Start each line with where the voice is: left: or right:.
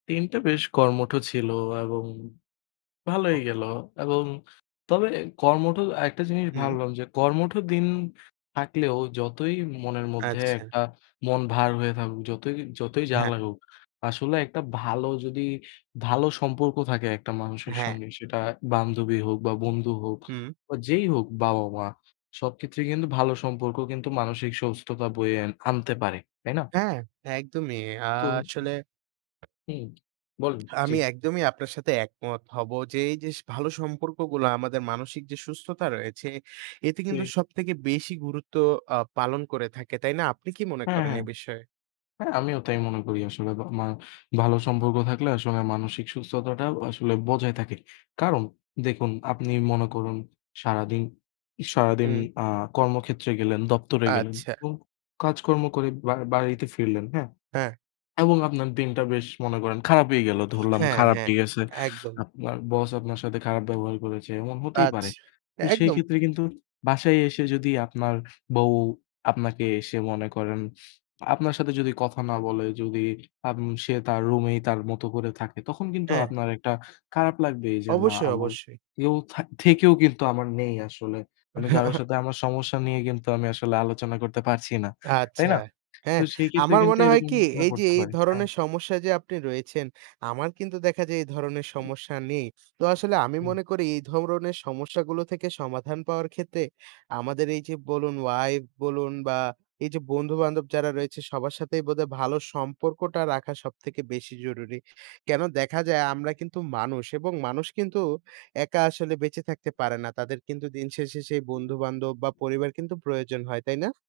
left: দিনটা বেশ কর্মঠ ছিল এবং ভালোই
right: হু।
left: গেল। এবং তবে কর্মঠ একটা জিনিস
right: হুম।
left: ভাবলাম, যে কর্মঠ দিন থাকলেও যতই মনের মধ্যে
right: আচ্ছা।
left: একটা মন ভার হয়ে থাকুক, যতই যতই যা
right: হ্যাঁ।
left: লাগুক, আসলে একটা ভালো যদি ভালো সম্পর্ক থাকে একটা মানুষের
right: হ্যাঁ।
left: সঙ্গে। সেটা বান্ধবী হোক বা বন্ধু হোক
right: হুম।
left: বা যেই হোক বাবা-মা, সবক্ষেত্রে কিন্তু ভালো সম্পর্ক কিন্তু মানসিক সুস্থতা বয়ে আন আনতে পারে। তাই না?
right: হ্যাঁ, একদমই। আ
left: তো
right: আসলে
left: হুম, বলেন। জি,
right: আমি
left: জি।
right: একদমই আপনার সাথে একমত হবো। যে এই যে ভালো সম্পর্কগুলা আমাদের মানসিক যে সুস্থতা রয়েছে, এতে কিন্তু
left: জী।
right: সবথেকে বেশি গুরুত্ব আ পালন করে থাকে, তাই না? আপনি কি মনে
left: হ্যাঁ,
right: করেন এ
left: হ্যাঁ।
right: বিষয়ে?
left: হ্যাঁ আমিও তাই মনে করি আসলে। বা মা ভালো সম্পর্ক থাকলে আসলে মানসিক সুস্থতাটা আসলে বজায় থাকে। কারণ দেখুন, আপনি মনে করুন সারাদিন সারাদিন
right: হুম।
left: আ কর্মক্ষেত্রে গেলেন, দপ্তরে গেলেন
right: আচ্ছা।
left: এবং কাজকর্ম করে বা বাড়িতে ফিরলেন, হ্যাঁ?
right: হ্যাঁ।
left: এবং আপনার দিনটা বেশ মনে করেন খারাপই গেল, ধরলাম
right: হ্যাঁ, হ্যাঁ,
left: খারাপই গেছে।
right: একদম।
left: আপনার বস আপনার সাথে খারাপ ব্যবহার করেছে, এমন হতেই পারে।
right: আচ্ছা, এ
left: তো সেই
right: একদম।
left: ক্ষেত্রে কিন্তু বাসায় এসে যদি আপনার বউ আপনাকে এসে মনে করেন, আপনার সাথে যদি কথা না বলে, যদি আম সে তার রুমেই তার মতো করে থাকে। তখন কিন্তু
right: হ্যাঁ।
left: আপনার একটা খারাপ লাগবেই যে না
right: অবশ্যই,
left: আমার
right: অবশ্যই।
left: কেউ থা থেকেও কিন্তু আমার নেই আসলে। আমি কারো সাথে আমার সমস্যা নিয়ে কিন্তু আমি আসলে আলোচনা করতে পারছি না, তাই
right: আচ্ছা,
left: না? তো
right: হ্যাঁ।
left: সেই ক্ষেত্রে
right: আমার
left: কিন্তু
right: মনে হয়
left: এরকম
right: কি?
left: মনে
right: এইযে
left: করতে
right: এই
left: পারে, হ্যাঁ।
right: ধরনের সমস্যায় যে আপনি রয়েছেন, আমার কিন্তু দেখা যায় এই ধরনের সমস্যা নেই। তো আসলে আমি
left: হুম।
right: মনে করি এই ধরণের সমস্যাগুলো থেকে সমাধান পাওয়ার ক্ষেত্রে, আমাদের এই যে বলুন wife বলুন বা এই যে বন্ধু-বান্ধব যারা রয়েছে, সবার সাথেই বোধহয় ভালো সম্পর্কটা রাখা সবথেকে বেশি জরুরি। কেনো? দেখা যায় আমরা কিন্তু মানুষ এবং মানুষ কিন্তু একা আসলে বেঁচে থাকতে পারে না। তাদের কিন্তু দিনশেষে সেই বন্ধু-বান্ধব বা পরিবার কিন্তু প্রয়োজন হয়, তাই না?